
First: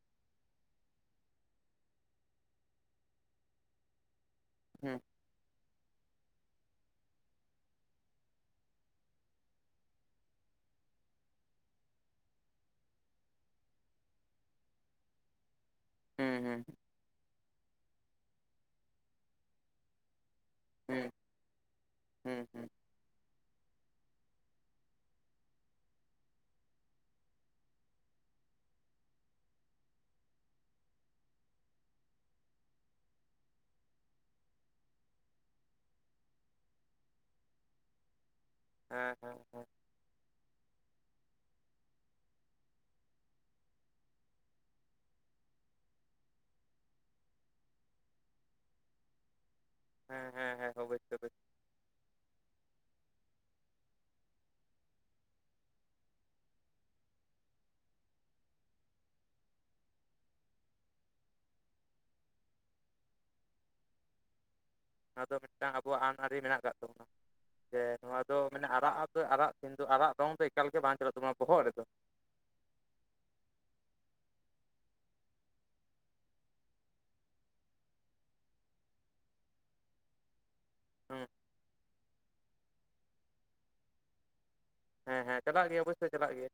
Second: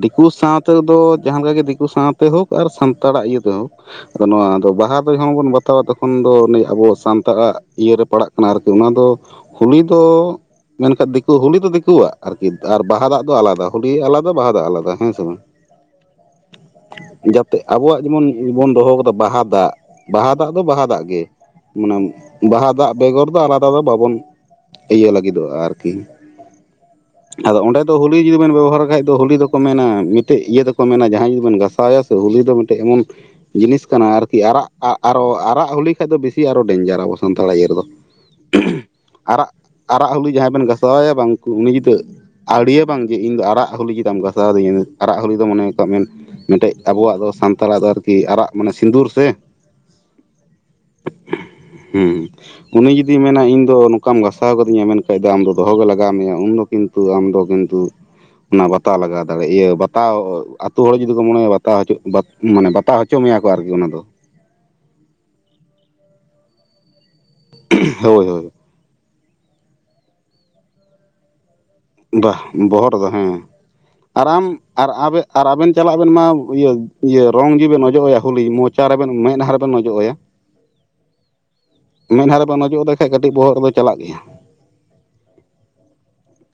ᱫᱤᱠᱩ ᱥᱟᱶᱛᱮᱮᱫᱚ ᱡᱟᱦᱟᱸ ᱞᱮᱠᱟ ᱜᱮ ᱫᱤᱠᱩ ᱥᱟᱶᱛᱮ ᱦᱳᱠ ᱟᱨ ᱥᱟᱱᱛᱟᱲᱟᱜ ᱤᱭᱟᱹᱛᱮ ᱦᱳᱠ ᱟᱫᱚ ᱱᱚᱣᱟ ᱫᱚ ᱵᱟᱦᱟ ᱦᱩᱸ ᱫᱚ ᱡᱚᱠᱦᱚᱱ ᱵᱚᱱ ᱵᱟᱛᱟᱣᱟ ᱛᱚᱠᱷᱚᱱ ᱫᱚ ᱱᱤᱭᱟ ᱟᱵᱚ ᱥᱟᱱᱛᱟᱲᱟᱜ ᱤᱭᱟᱹᱨᱮ ᱯᱟᱲᱟᱜ ᱠᱟᱱᱟ ᱟᱨ ᱠᱤ ᱚᱱᱟ ᱫᱚ ᱦᱩᱞᱩᱭ ᱫᱚ ᱢᱮᱱ ᱠᱷᱟᱱ ᱫᱤᱠᱩ ᱦᱳᱞᱤ ᱫᱚ ᱫᱤᱠᱩᱣᱟᱜ ᱟᱨ ᱠᱤ ᱟᱨ ᱵᱟᱦᱟ ᱫᱟᱜ ᱫᱚ ᱟᱞᱟᱫᱟ ᱦᱚᱳᱞᱤ ᱟᱞᱟᱫᱟ ᱵᱟᱦᱟ ᱫᱟᱜ ᱟᱞᱟᱫᱟ *unintelligible* ᱦᱮᱸ ᱦᱮᱸ ᱦᱸ ᱡᱟᱛᱮ ᱟᱵᱚᱣᱟᱜ ᱡᱮᱢᱚᱱ ᱵᱚᱱ ᱫᱚᱦᱚ ᱠᱟᱫᱟ ᱵᱟᱦᱟ ᱫᱟᱜ ᱵᱟᱦᱟ ᱫᱟᱜ ᱫᱚ ᱵᱟᱦᱟ ᱫᱟᱜ ᱦᱩᱸ ᱜᱮ ᱢᱟᱱᱮ ᱦᱩᱸ ᱦᱩᱸ ᱦᱮᱸ ᱦᱮᱸ ᱵᱟᱦᱟ ᱫᱟᱜ ᱵᱮᱜᱚᱨ ᱫᱚ ᱟᱞᱟᱫᱟ ᱫᱚ ᱵᱟ ᱵᱚᱱ ᱤᱭᱟᱹ ᱞᱟᱹᱜᱤᱫᱚᱜᱼᱟ ᱟᱨ ᱠᱤ ᱟᱫᱚ ᱚᱸᱰᱮ ᱫᱚ ᱦᱚᱳᱞᱤ ᱡᱩᱫᱤ ᱵᱮᱱ ᱵᱮᱵᱚᱦᱟᱨ ᱠᱷᱟᱡ ᱫᱚ ᱦᱳᱞᱤ ᱫᱚ ᱠᱚ ᱢᱮᱱᱟ ᱢᱤᱫᱴᱮᱡ ᱤᱭᱟᱹ ᱫᱚ ᱠᱚ ᱢᱮᱱᱟ ᱡᱟᱦᱟᱸᱭ ᱡᱩᱫᱤ ᱵᱚᱱ ᱜᱟᱥᱟᱣᱭᱟ ᱥᱮ ᱦᱳᱞᱤᱤ ᱫᱚ ᱢᱤᱫᱴᱮᱡ ᱮᱢᱚᱱ ᱡᱤᱱᱤᱥ ᱠᱟᱱᱟ ᱟᱨ ᱠᱤ ᱟᱨᱟᱜ ᱟᱜ ᱟᱨᱚ ᱟᱨᱟᱜ ᱦᱚᱞᱤᱤ ᱠᱷᱟᱡ ᱫᱚ ᱵᱮᱥᱤ ᱟᱨᱚ ᱰᱮᱧᱡᱟᱨᱟ ᱟᱵᱚ ᱥᱟᱱᱛᱟᱲᱟᱜ ᱤᱭᱟᱹ ᱨᱮᱫᱚ ᱟᱨᱟᱜ ᱦᱮᱸ ᱟᱨᱟᱜ ᱦᱚᱞᱤ ᱡᱟᱦᱟᱸᱭ ᱵᱮᱱ ᱜᱟᱥᱟᱣᱟᱭᱟ ᱵᱟᱝ ᱩᱱᱤ ᱡᱩᱫᱟᱹ ᱟᱹᱲᱤᱭᱟᱹ ᱵᱟᱝᱜᱮ ᱤᱧ ᱫᱚ ᱟᱨᱟᱜ ᱦᱳᱞᱤ ᱪᱮᱫᱟᱜ ᱮᱢ ᱜᱟᱥᱟᱣ ᱫᱤᱧᱟᱹ ᱟᱨᱲᱟᱜ ᱦᱳᱞᱤ ᱫᱚ ᱢᱚᱱᱮ ᱠᱟᱜ ᱢᱮ ᱢᱤᱫᱴᱮᱡ ᱟᱵᱚᱣᱟᱜ ᱫᱚ ᱥᱟᱱᱛᱟᱲᱟᱜ ᱫᱚ ᱟᱨᱠᱤ ᱟᱨᱟᱜ ᱢᱟᱱᱮ ᱥᱤᱸᱫᱩᱨ ᱥᱮ ᱦᱮᱸ ᱦᱮᱸ ᱦᱮᱸ ᱚᱵᱭᱥᱭ ᱚᱵᱥ ᱦᱩᱸ ᱩᱱᱤ ᱡᱩᱫᱤ ᱢᱮᱱᱟ ᱤᱧ ᱫᱚ ᱱᱚᱝᱠᱟᱢ ᱜᱟᱥᱟᱣ ᱠᱟᱫᱤᱧᱟ ᱢᱮᱱᱠᱷᱟᱱᱡ ᱫᱚ ᱟᱢ ᱫᱚᱦᱚ ᱜᱮ ᱞᱟᱜᱟᱹᱣ ᱢᱮᱭᱟ ᱩᱱ ᱫᱚ ᱠᱤᱱᱛᱩ ᱟᱢᱫᱚ ᱠᱤᱱᱛᱩ ᱚᱱᱟ ᱵᱟᱛᱟ ᱞᱟᱜᱟᱣ ᱫᱟᱲᱮ ᱤᱭᱟᱹ ᱛᱟᱟᱣ ᱟᱹᱛᱩ ᱦᱚᱲ ᱡᱩᱫᱤ ᱠᱚ ᱢᱚᱱᱮᱭᱟ ᱵᱟᱛᱟ ᱦᱚᱪᱚ ᱢᱟᱱᱮ ᱵᱟᱛᱟᱟᱣ ᱦᱚᱪᱚ ᱢᱮᱭᱟ ᱠᱚ ᱟᱨ ᱠᱤ ᱚᱱᱟ ᱫᱚ ᱱᱚᱣᱟ ᱫᱚ ᱢᱤᱫᱴᱟᱝ ᱟᱵᱚᱣᱟᱜ ᱟᱹᱱᱼ ᱟᱹᱟᱹᱨᱨᱤ ᱢᱮᱱᱟᱜ ᱟᱠᱟᱫ ᱛᱟᱵᱚᱱᱟ ᱡᱮ ᱱᱚᱣᱟ ᱦᱳᱭ ᱫᱚ ᱦᱳᱭ ᱢᱟᱱᱮ ᱟᱨᱟᱜ ᱟ ᱟᱨᱟᱜ ᱥᱤ ᱫᱚ ᱟᱨᱟᱜ ᱨᱚᱝ ᱫᱚ ᱮᱠᱟᱞ ᱜᱮ ᱵᱟᱝ ᱪᱟᱞᱩᱜ ᱛᱟᱵᱱᱟ ᱵᱚᱦᱚᱜ ᱨᱮ ᱫᱚ ᱵᱟᱦ ᱵᱚᱦᱚᱜ ᱨᱮ ᱫᱚ ᱦᱮᱸ ᱟᱨ ᱟᱢ ᱟᱨ ᱟᱵᱮᱱ ᱟᱨ ᱟᱵᱮᱱ ᱪᱟᱞᱟᱜ ᱵᱮᱱ ᱢᱟ ᱤᱭᱟᱹ ᱤᱭᱟᱹ ᱨᱚᱝ ᱡᱤᱵᱮᱱ ᱚᱡᱚᱜ ᱟᱭᱟ ᱦᱞᱤ ᱢᱚᱡᱽ ᱪᱟᱨᱟ ᱵᱮᱱ ᱢᱮᱫ ᱦᱟ ᱨᱮ ᱵᱮᱱ ᱚᱡᱚᱜ ᱟᱭᱟ ᱦᱮᱸ ᱢᱮᱫᱦᱟ ᱨᱮᱵᱮᱱ ᱚᱡᱚᱜ ᱟᱫᱮ ᱠᱷᱟᱱᱡ ᱠᱟᱹᱴᱤᱡ ᱵᱚᱦᱚᱜ ᱨᱮᱫᱚ ᱪᱟᱞᱟᱜ ᱜᱮᱭᱟ ᱦᱮᱸ ᱦᱮᱸ ᱪᱟᱞᱟᱜ ᱜᱮᱭᱟ ᱚᱵᱚᱥᱚᱭ ᱪᱟᱞᱟᱜ ᱜᱮᱭᱟ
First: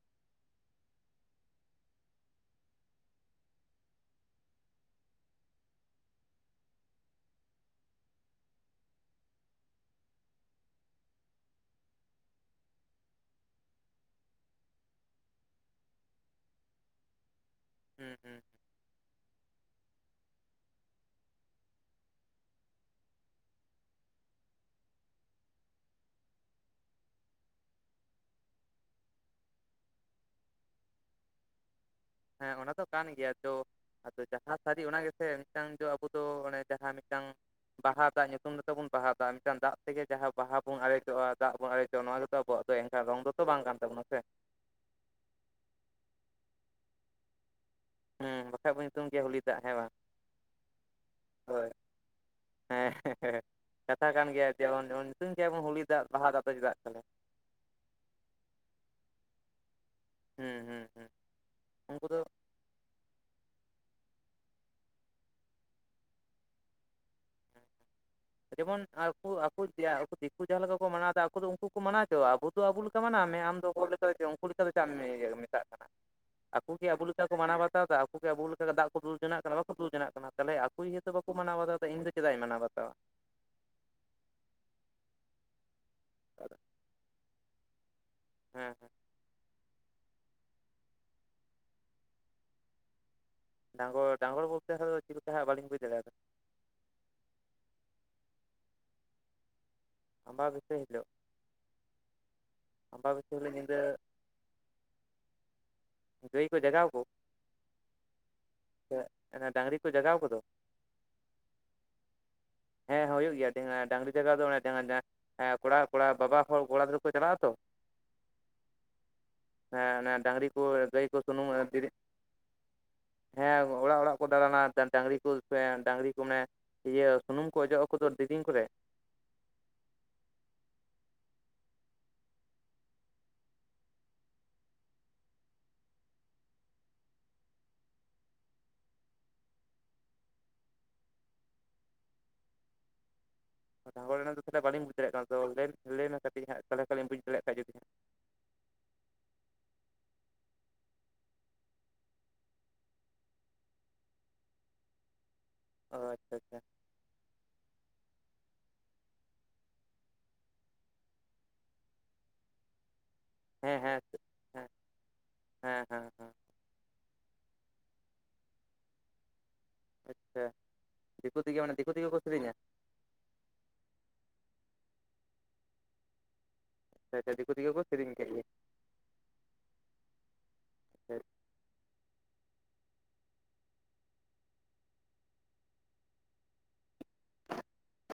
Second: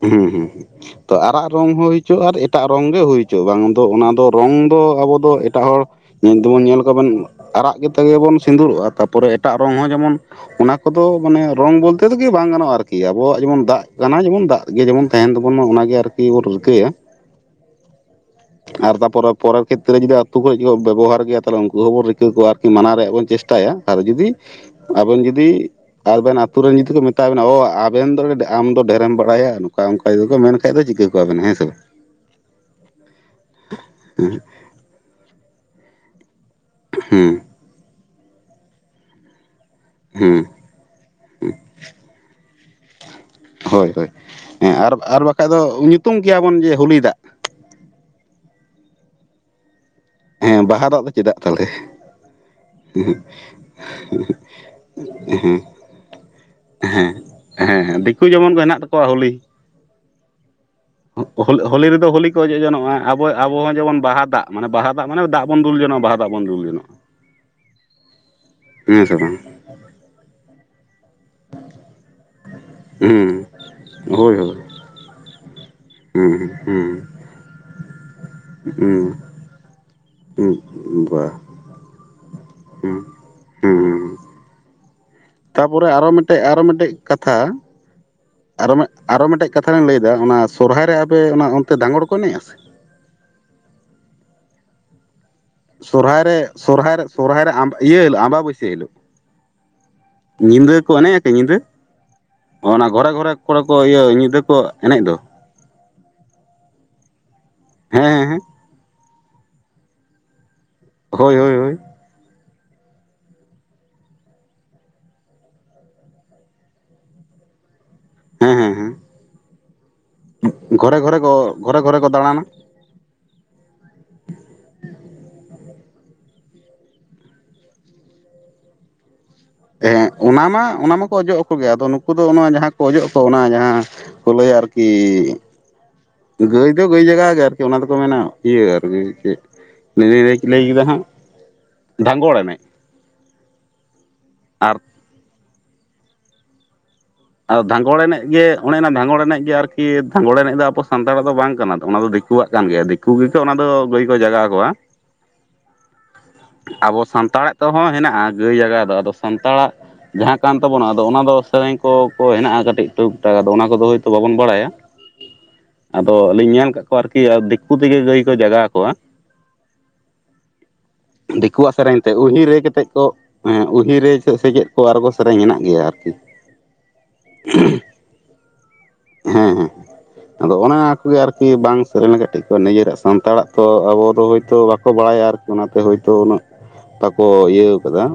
ᱦᱩᱸ ᱦᱩᱸ ᱦᱩᱸ ᱛᱚ ᱟᱨᱟᱜ ᱨᱚᱝ ᱦᱚᱸ ᱦᱩᱭ ᱪᱚᱜ ᱟᱨ ᱮᱴᱟᱜ ᱨᱚᱝ ᱜᱮ ᱦᱩᱭ ᱦᱚᱪᱚᱜ ᱵᱟᱝ ᱫᱚ ᱚᱱᱟ ᱫᱚ ᱨᱚᱝ ᱫᱚ ᱟᱵᱚ ᱫᱚ ᱮᱴᱟᱜ ᱦᱚᱲ ᱧᱮᱞ ᱫᱚ ᱵᱚᱱ ᱧᱮᱞ ᱠᱚ ᱵᱮᱱ ᱟᱨᱟᱜ ᱛᱮ ᱜᱮ ᱵᱚᱱ ᱥᱤᱸᱫᱩᱨᱚᱜᱼᱟ ᱛᱟᱨ ᱯᱚᱨᱮ ᱮᱴᱟᱜ ᱨᱚᱝ ᱦᱚᱸ ᱡᱮᱢᱚᱱ ᱚᱱᱟ ᱠᱚᱫᱚ ᱢᱟᱱᱮ ᱨᱚᱝ ᱵᱚᱞᱛᱮ ᱛᱤ ᱜᱮ ᱵᱟᱝ ᱜᱟᱱᱚᱜᱼᱟ ᱟᱨ ᱠᱤ ᱟᱵᱚᱣᱟᱜ ᱡᱮᱢᱚᱱ ᱫᱟᱜ ᱠᱟᱱᱟ ᱡᱮᱢᱚᱱ ᱫᱟᱜ ᱜᱮ ᱡᱮᱢᱚᱱ ᱛᱟᱦᱮᱱ ᱛᱟᱵᱚᱱ ᱢᱟ ᱚᱱᱟ ᱜᱮ ᱟᱨ ᱠᱤ ᱵᱚᱱ ᱨᱤᱹᱠᱟᱹᱭᱟ ᱦᱩᱸ ᱦᱩᱸ ᱟᱨ ᱛᱟᱯᱚᱨ ᱯᱚᱨᱮᱨ ᱠᱷᱮᱛᱨᱮ ᱡᱩᱫᱤ ᱟᱹᱛᱩᱳ ᱠᱚᱨᱮᱡ ᱡᱩᱫᱤ ᱵᱮᱵᱚᱦᱟᱨ ᱜᱮᱭᱟ ᱛᱟᱦᱚᱞᱮ ᱩᱱᱠᱩ ᱦᱚᱸᱵᱚᱱ ᱨᱤᱠᱟᱹ ᱠᱚᱣᱟ ᱟᱨ ᱢᱟᱱᱟᱣ ᱨᱮᱭᱟᱜ ᱵᱚᱱ ᱪᱮᱥᱴᱟᱭᱟ ᱟᱨ ᱡᱩᱫᱤ ᱟᱵᱮᱱ ᱡᱩᱫᱤ ᱟᱵᱮᱱ ᱟᱹᱛᱩ ᱨᱮᱱ ᱡᱩᱫᱤ ᱠᱚ ᱢᱮᱛᱟ ᱵᱮᱱᱟ ᱚ ᱟᱵᱮᱱ ᱫᱚ ᱟᱢ ᱫᱚ ᱰᱷᱮᱨᱮᱢ ᱵᱟᱲᱟᱭᱟ ᱱᱚᱝᱠᱟ ᱚᱱᱠᱟ ᱠᱚ ᱢᱮᱱᱠᱟᱱᱡ ᱫᱚ ᱪᱤᱠᱟ ᱠᱚᱣᱟᱵ ᱵᱮᱱᱟ ᱦᱮᱸᱥᱮ ᱵᱟᱝ ᱦᱮᱸ ᱚᱱᱟ ᱫᱚ ᱠᱟᱱ ᱜᱮᱭᱟ ᱛᱚ ᱟᱫᱚ ᱡᱟᱦᱟᱸ ᱥᱟᱹᱨᱤ ᱚᱱᱟ ᱜᱮ ᱥᱮ ᱢᱤᱫᱴᱟᱝ ᱫᱚ ᱟᱵᱚ ᱫᱚ ᱚᱱᱮ ᱡᱟᱦᱟᱸ ᱢᱤᱫᱴᱟᱝ ᱦᱩᱸ ᱵᱟᱦᱟ ᱫᱟᱜ ᱧᱩᱛᱩᱢ ᱵᱚᱱ ᱵᱟᱦᱟ ᱫᱟᱜᱼᱟ ᱢᱤᱫᱴᱟᱝ ᱫᱟᱜ ᱛᱮᱜᱮ ᱡᱟᱦᱟᱸ ᱦᱩᱸ ᱵᱟᱦᱟ ᱵᱚᱱ ᱟᱨᱲᱮᱡᱚᱜᱼᱟ ᱫᱟᱜ ᱵᱚᱱ ᱟᱨᱲᱮᱡᱚᱜᱼᱟ ᱱᱚᱣᱟ ᱜᱮᱛᱚ ᱟᱵᱚᱣᱟᱜ ᱫᱚ ᱮᱱᱠᱷᱟᱱ ᱨᱚᱝ ᱫᱚᱛᱚ ᱵᱟᱝ ᱠᱟᱱ ᱦᱳᱭ ᱛᱟᱵᱚᱱᱟ ᱦᱳᱭ ᱥᱮ ᱦᱮᱸ ᱟᱨ ᱟᱨ ᱵᱟᱠᱷᱟᱡ ᱫᱚ ᱧᱩᱛᱩᱢ ᱠᱮᱭᱟᱵᱚᱱ ᱡᱮ ᱦᱚᱩᱞᱤ ᱫᱟᱜ ᱦᱮᱸ ᱵᱟᱠᱷᱟᱡ ᱵᱚᱱ ᱧᱩᱛᱩᱢ ᱜᱮᱭᱟ ᱦᱚᱩᱞᱤ ᱫᱟᱜ ᱦᱮᱸ ᱵᱟᱝ ᱦᱮᱸ ᱵᱟᱦᱟ ᱫᱟᱜ ᱫᱚ ᱪᱮᱫᱟᱜ ᱛᱟᱞᱮ ᱦᱳᱭ ᱦᱮᱸ ᱦᱮᱸ ᱦᱸ ᱠᱟᱛᱷᱟ ᱠᱟᱱ ᱜᱮᱭᱟ ᱡᱮᱢᱚᱱ ᱡᱮᱢᱚᱱ ᱧᱩᱛᱩᱢ ᱠᱮᱭᱟᱵᱚᱱ ᱦᱚᱞᱤᱤ ᱫᱟᱜ ᱵᱟᱦᱟ ᱫᱟᱜ ᱫᱚ ᱪᱮᱫᱟᱜ ᱛᱟᱞᱮ ᱦᱮᱸ ᱦᱮᱸ ᱫᱤᱠᱩ ᱡᱮᱢᱚᱱ ᱠᱚ ᱦᱮᱱᱟᱜ ᱛᱟᱠᱚᱣᱟ ᱦᱳᱞᱤ ᱦᱮᱸ ᱦᱮᱸ ᱦᱳᱞᱤ ᱨᱮᱫᱚ ᱦᱳᱞᱤ ᱠᱚ ᱚᱡᱚᱜ ᱡᱚᱱᱚᱜᱼᱟ ᱟᱵᱚ ᱟᱵᱚᱦᱚᱸ ᱡᱮᱢᱚᱱ ᱵᱟᱦ ᱫᱟᱜ ᱢᱟᱱ ᱵᱟᱦᱟ ᱫᱟᱜ ᱢᱟᱱᱮ ᱫᱟᱜ ᱵᱚᱱ ᱫᱩᱞ ᱡᱚᱱᱚᱜᱼᱟ ᱵᱟᱦᱟ ᱫᱟᱜ ᱵᱚᱱ ᱫᱩᱞ ᱡᱚᱱᱚᱜᱼᱟ *inaudible* ᱡᱮᱢᱚᱱ ᱦᱮᱸ ᱥᱮ ᱟᱠᱚ ᱵᱟᱝ ᱟᱠᱚ ᱛᱮᱭᱟᱜ ᱫᱤᱠᱩ ᱡᱟᱦᱟ ᱞᱮᱠᱟ ᱠᱚ ᱢᱟᱱᱟᱣ ᱮᱫᱟ ᱩᱱᱫᱚ ᱩᱱᱠᱩ ᱠᱚ ᱢᱟᱱᱟᱣᱪᱚᱣᱟ ᱟᱵᱚ ᱫᱚ ᱟᱵᱚ ᱞᱮᱠᱟ ᱢᱟᱱᱟᱣ ᱢᱮ ᱦᱩᱸ ᱟᱢ ᱫᱚ ᱦᱚᱲ ᱞᱮᱠᱟ ᱫᱚ ᱪᱮᱫ ᱦᱳᱭ ᱩᱱᱠᱩ ᱦᱳᱭ ᱞᱮᱠᱟ ᱞᱮᱠᱟᱫᱚ ᱪᱟᱜ ᱮᱢ ᱢᱮᱛᱟᱜ ᱠᱟᱱᱟ ᱦᱩᱸ ᱟᱠᱚᱠᱮ ᱦᱩᱸ ᱟᱵᱚ ᱞᱮᱠᱟ ᱠᱚ ᱢᱟᱱᱟᱣ ᱵᱟᱛᱟᱣ ᱮᱫᱟ ᱟᱠᱩᱜᱮ ᱟᱵᱚ ᱞᱮᱠᱟ ᱫᱟᱜ ᱠᱚ ᱦᱩᱸ ᱫᱩᱞ ᱡᱚᱱᱟᱜ ᱠᱟᱱᱟ ᱵᱟᱠᱚ ᱫᱩᱞ ᱡᱚᱱᱟᱜ ᱠᱟᱱᱟ ᱛᱟᱦᱚᱞᱮ ᱟᱠᱚ ᱤᱭᱟ. ᱦᱩᱸ ᱛᱮ ᱵᱟ ᱵᱟᱠᱚ ᱢᱟᱱᱟᱣ ᱵᱟᱛᱟᱣᱫᱟ ᱤᱧ ᱫᱚ ᱪᱮᱫᱟᱜᱤᱧ ᱢᱟᱱᱟᱣ ᱵᱟᱛᱟᱣᱟ ᱦᱩᱸ ᱛᱟᱨᱯᱚᱨᱮ ᱟᱨᱚ ᱢᱤᱫᱴᱮᱡ ᱟᱨᱚ ᱢᱤᱫᱴᱮᱡ ᱠᱟᱛᱷᱟ ᱟᱨᱚ ᱦᱮᱸ ᱦᱮᱸ ᱟᱨᱚ ᱢᱤᱫᱴᱮᱱ ᱠᱟᱛᱷᱟ ᱞᱤᱧ ᱞᱟᱹᱭᱫᱟ ᱚᱱᱟ ᱥᱚᱨᱦᱟᱭ ᱨᱮ ᱟᱯᱮ ᱚᱱᱟ ᱚᱱᱛᱮ ᱫᱟᱸᱜᱲ ᱠᱚ ᱮᱱᱮᱡᱼᱟ ᱥᱮ ᱰᱟᱝᱜᱚᱨ ᱰᱟᱝᱜᱚᱨ ᱵᱚᱞᱛᱮᱫᱚ ᱪᱤᱞᱮᱠᱟ ᱦᱟᱜ ᱵᱟᱹᱞᱤᱧ ᱵᱩᱡᱽ ᱫᱟᱲᱮᱭᱟᱫᱟ ᱥᱚᱨᱦᱟᱭᱨᱮ ᱥᱚᱨᱦᱟᱭᱨᱮ ᱥᱚᱨᱦᱟᱭᱨᱮ ᱤᱭᱟᱹ ᱟᱢᱵᱟ ᱵᱟᱹᱥᱭᱟᱹ ᱦᱤᱞᱳᱜ ᱧᱤᱫᱟᱹ ᱟᱢᱵᱟᱵᱟᱹᱥᱭᱟᱹ ᱠᱚ ᱦᱤᱞᱳᱜ ᱮᱱᱮᱡᱼᱟ ᱠᱤ ᱧᱤᱫᱟᱹ ᱚᱱᱟ ᱜᱷᱚᱨᱮ ᱜᱷᱚᱨᱮ ᱟᱢᱵᱟᱵᱟᱹᱥᱭᱟᱹ ᱦᱤᱞᱳᱜ ᱠᱚᱨᱮ ᱠᱚ ᱧᱤᱫᱟᱹ ᱤᱭᱟᱹ ᱧᱤᱫᱟᱹ ᱠᱚ ᱮᱱᱮᱡ ᱫᱚ ᱜᱟᱹᱭ ᱠᱚ ᱡᱟᱜᱟᱣ ᱠᱚ ᱦᱮᱸ ᱦᱮᱸ ᱦᱮᱸ ᱰᱟᱝᱨᱤ ᱠᱚ ᱡᱟᱜᱟᱣ ᱠᱚᱫᱚ ᱦᱳᱭ ᱦᱳᱭ ᱦᱳᱭ ᱦᱮᱸ ᱦᱩᱭᱩᱜ ᱜᱮᱭᱟ ᱰᱟᱝᱨᱤ ᱡᱟᱜᱟᱶ ᱫᱚ *unintelligible* ᱦᱮᱸ ᱠᱚᱲᱟ ᱠᱚᱲᱟ ᱵᱟᱵᱟ ᱦᱚᱲ ᱠᱚᱲᱟ ᱜᱤᱫᱽᱨᱟᱹ ᱠᱚ ᱪᱟᱞᱟᱜ ᱟᱛᱚ ᱦᱮᱸ ᱦᱮᱸ ᱦᱮᱸ ᱦᱮᱸ ᱚᱱᱮ ᱰᱟᱝᱨᱤ ᱠᱚ ᱜᱷᱚᱨᱮ ᱜᱟᱹᱭ ᱠᱚ ᱜᱷᱚᱨᱮ ᱥᱩᱱᱩᱢ ᱜᱷᱚᱨᱮ ᱫᱤᱨᱤ ᱜᱷᱚᱨᱮ ᱠᱚ ᱫᱟᱬᱟᱱᱟ ᱦᱮᱸ ᱚᱲᱟᱜ ᱚᱲᱟᱜ ᱠᱚ ᱫᱟᱬᱟᱱᱟ ᱰᱟᱝᱨᱤ ᱠᱚ ᱥᱮ ᱰᱟᱝᱨᱤ ᱠᱚ ᱢᱟᱱᱮ ᱤᱭᱟᱹ ᱥᱩᱱᱩᱢ ᱠᱚ ᱚᱡᱚᱜ ᱟᱠᱚᱫᱚ ᱫᱮᱨᱤᱧ ᱠᱚᱨᱮ ᱦᱮᱸ ᱚᱱᱟ ᱢᱟ ᱚᱱᱟ ᱢᱟᱠᱚ ᱚᱡᱚᱜ ᱟᱠᱚᱜᱮ ᱟᱫᱚ ᱱᱩᱠᱩ ᱫᱚ ᱚᱱᱟ ᱡᱟᱦᱟᱸ ᱠᱚ ᱚᱡᱚᱜ ᱟᱠᱚ ᱚᱱᱟ ᱡᱟᱦᱟᱸ ᱯᱷᱳᱞᱳᱭ ᱟᱨᱠᱤ ᱜᱟᱹᱭ ᱫᱚ ᱜᱟᱹᱭ ᱡᱟᱜᱟ ᱜᱮ ᱟᱨᱠᱤ ᱚᱱᱟ ᱫᱚᱠᱚ ᱢᱮᱱᱟ ᱤᱭᱟᱹ ᱟᱨᱠᱤ ᱪᱮᱫ ᱞᱤᱫᱤ ᱞᱟᱹᱭ ᱠᱮᱫᱟ ᱦᱟᱸᱜ ᱰᱷᱟᱝᱜᱚᱲ ᱮᱱᱮᱡ ᱰᱷᱟᱸᱜᱚᱲ ᱮᱱᱮᱡ ᱫᱚ ᱛᱟᱦᱚᱞᱮ ᱟᱨ ᱵᱞᱤᱧᱩ ᱵᱩᱡ ᱫᱟᱲᱭᱟᱜ ᱠᱟᱱᱟ ᱛᱚ ᱞᱟᱹᱭ ᱢᱮ ᱠᱟᱹᱴᱤᱡ ᱦᱟᱸᱜ ᱛᱟᱞᱮ ᱛᱟᱦᱞᱮᱧ ᱵᱩᱡ ᱟᱨ ᱫᱷᱟᱸᱜᱚᱲ ᱮᱱᱮᱡ ᱜᱮ ᱚᱱᱮ ᱚᱱᱟ ᱫᱷᱟᱸᱜᱚᱲ ᱮᱱᱮᱡ ᱜᱮ ᱟᱨᱠᱤ ᱫᱷᱟᱸᱜᱚᱲ ᱮᱱᱮᱡ ᱫᱚ ᱟᱵᱚ ᱥᱟᱱᱛᱟᱲᱟᱜ ᱫᱚ ᱵᱟᱝ ᱠᱟᱱᱟ ᱛᱚ ᱚᱱᱟ ᱫᱚ ᱫᱤᱠᱩᱣᱟᱜ ᱠᱟᱱ ᱜᱮᱭᱟ ᱫᱤᱠᱩ *unintelligible* ᱚᱱᱟ ᱫᱚ ᱜᱟᱹᱭ ᱠᱚ ᱡᱟᱜᱟᱣ ᱠᱚᱣᱟ ᱚ ᱟᱪᱪᱷᱟ ᱟᱪᱪᱷᱟ ᱟᱵᱚ ᱥᱟᱱᱛᱟᱲᱟᱜ ᱛᱮᱦᱚᱸ ᱦᱮᱱᱟᱜᱼᱟ ᱜᱟᱹᱭ ᱡᱟᱜᱟᱣ ᱫᱚ ᱟᱫᱚ ᱥᱟᱱᱛᱟᱲᱟᱜ ᱡᱟᱦᱟᱸ ᱠᱟᱱ ᱛᱟᱵᱚᱱᱟ ᱟᱫᱚ ᱚᱱᱟᱫᱚ ᱥᱮᱨᱮᱧ ᱠᱚᱠᱚ ᱦᱮᱱᱟᱜᱼᱟ ᱠᱟᱹᱴᱤᱡ ᱴᱩᱠ ᱴᱟᱠ ᱟᱫᱚ ᱚᱱᱟ ᱦᱮᱸ ᱠᱚᱫᱚ ᱦᱮᱸ ᱦᱳᱭᱛᱳ ᱵᱟᱵᱚᱱ ᱵᱟᱲᱟᱭᱟ ᱦᱮᱸ ᱦᱮᱸ ᱦᱮᱸ ᱟᱫᱚ ᱦᱮᱸ ᱞᱤᱧ ᱧᱮᱞ ᱠᱟᱜ ᱠᱚᱣᱟ ᱟᱨᱠᱤ ᱫᱤᱠᱩ ᱛᱮᱜᱮ ᱜᱟᱹᱭ ᱠᱚ ᱡᱟᱜᱟᱣ ᱠᱚᱣᱟ ᱟᱪᱪᱷᱟ ᱫᱤᱠᱩ ᱛᱮᱜᱮ ᱫᱤᱠᱩᱣᱟᱜ ᱢᱟᱱᱮ ᱫᱤᱠᱩ ᱥᱮᱨᱮᱧ ᱛᱮᱜᱮ ᱛᱮ ᱠᱚ ᱩᱦᱤ ᱥᱮᱨᱮᱧᱟ ᱨᱮ ᱠᱟᱛᱮᱫ ᱠᱚ ᱦᱮᱸ ᱩᱦᱤᱨᱮ ᱪᱮᱫ ᱥᱮ ᱪᱮᱫ ᱠᱚ ᱟᱨᱜᱚ ᱥᱮᱨᱮᱧ ᱦᱮᱱᱟᱜ ᱜᱮᱭᱟ ᱟᱨᱠᱤ ᱟᱪᱪᱷᱟ ᱫᱤᱠᱩ ᱛᱮᱜᱮ ᱠᱚ ᱥᱮᱨᱮᱧ ᱠᱮᱜ ᱜᱮ ᱦᱮᱸ ᱦᱮᱸ ᱦᱮᱸ ᱟᱫᱚ ᱚᱱᱟ ᱟᱪᱪᱷᱟ ᱠᱚᱜᱮ ᱟᱨᱠᱤ ᱵᱟᱝ ᱥᱮᱨᱮᱧ ᱠᱟᱹᱴᱤᱡ ᱠᱚ ᱱᱤᱡᱮᱨᱟᱜ ᱥᱟᱱᱛᱟᱲᱟᱜ ᱛᱚ ᱟᱵᱚ ᱫᱚ ᱦᱳᱭᱛᱳ ᱵᱟᱠᱚ ᱵᱟᱲᱟᱭᱟ ᱟᱨ ᱚᱱᱟ ᱛᱮ ᱦᱳᱭᱛᱳ ᱩᱱᱟᱹᱜ ᱵᱟᱠᱚ ᱤᱭᱟᱹᱣ ᱟᱠᱟᱫᱟ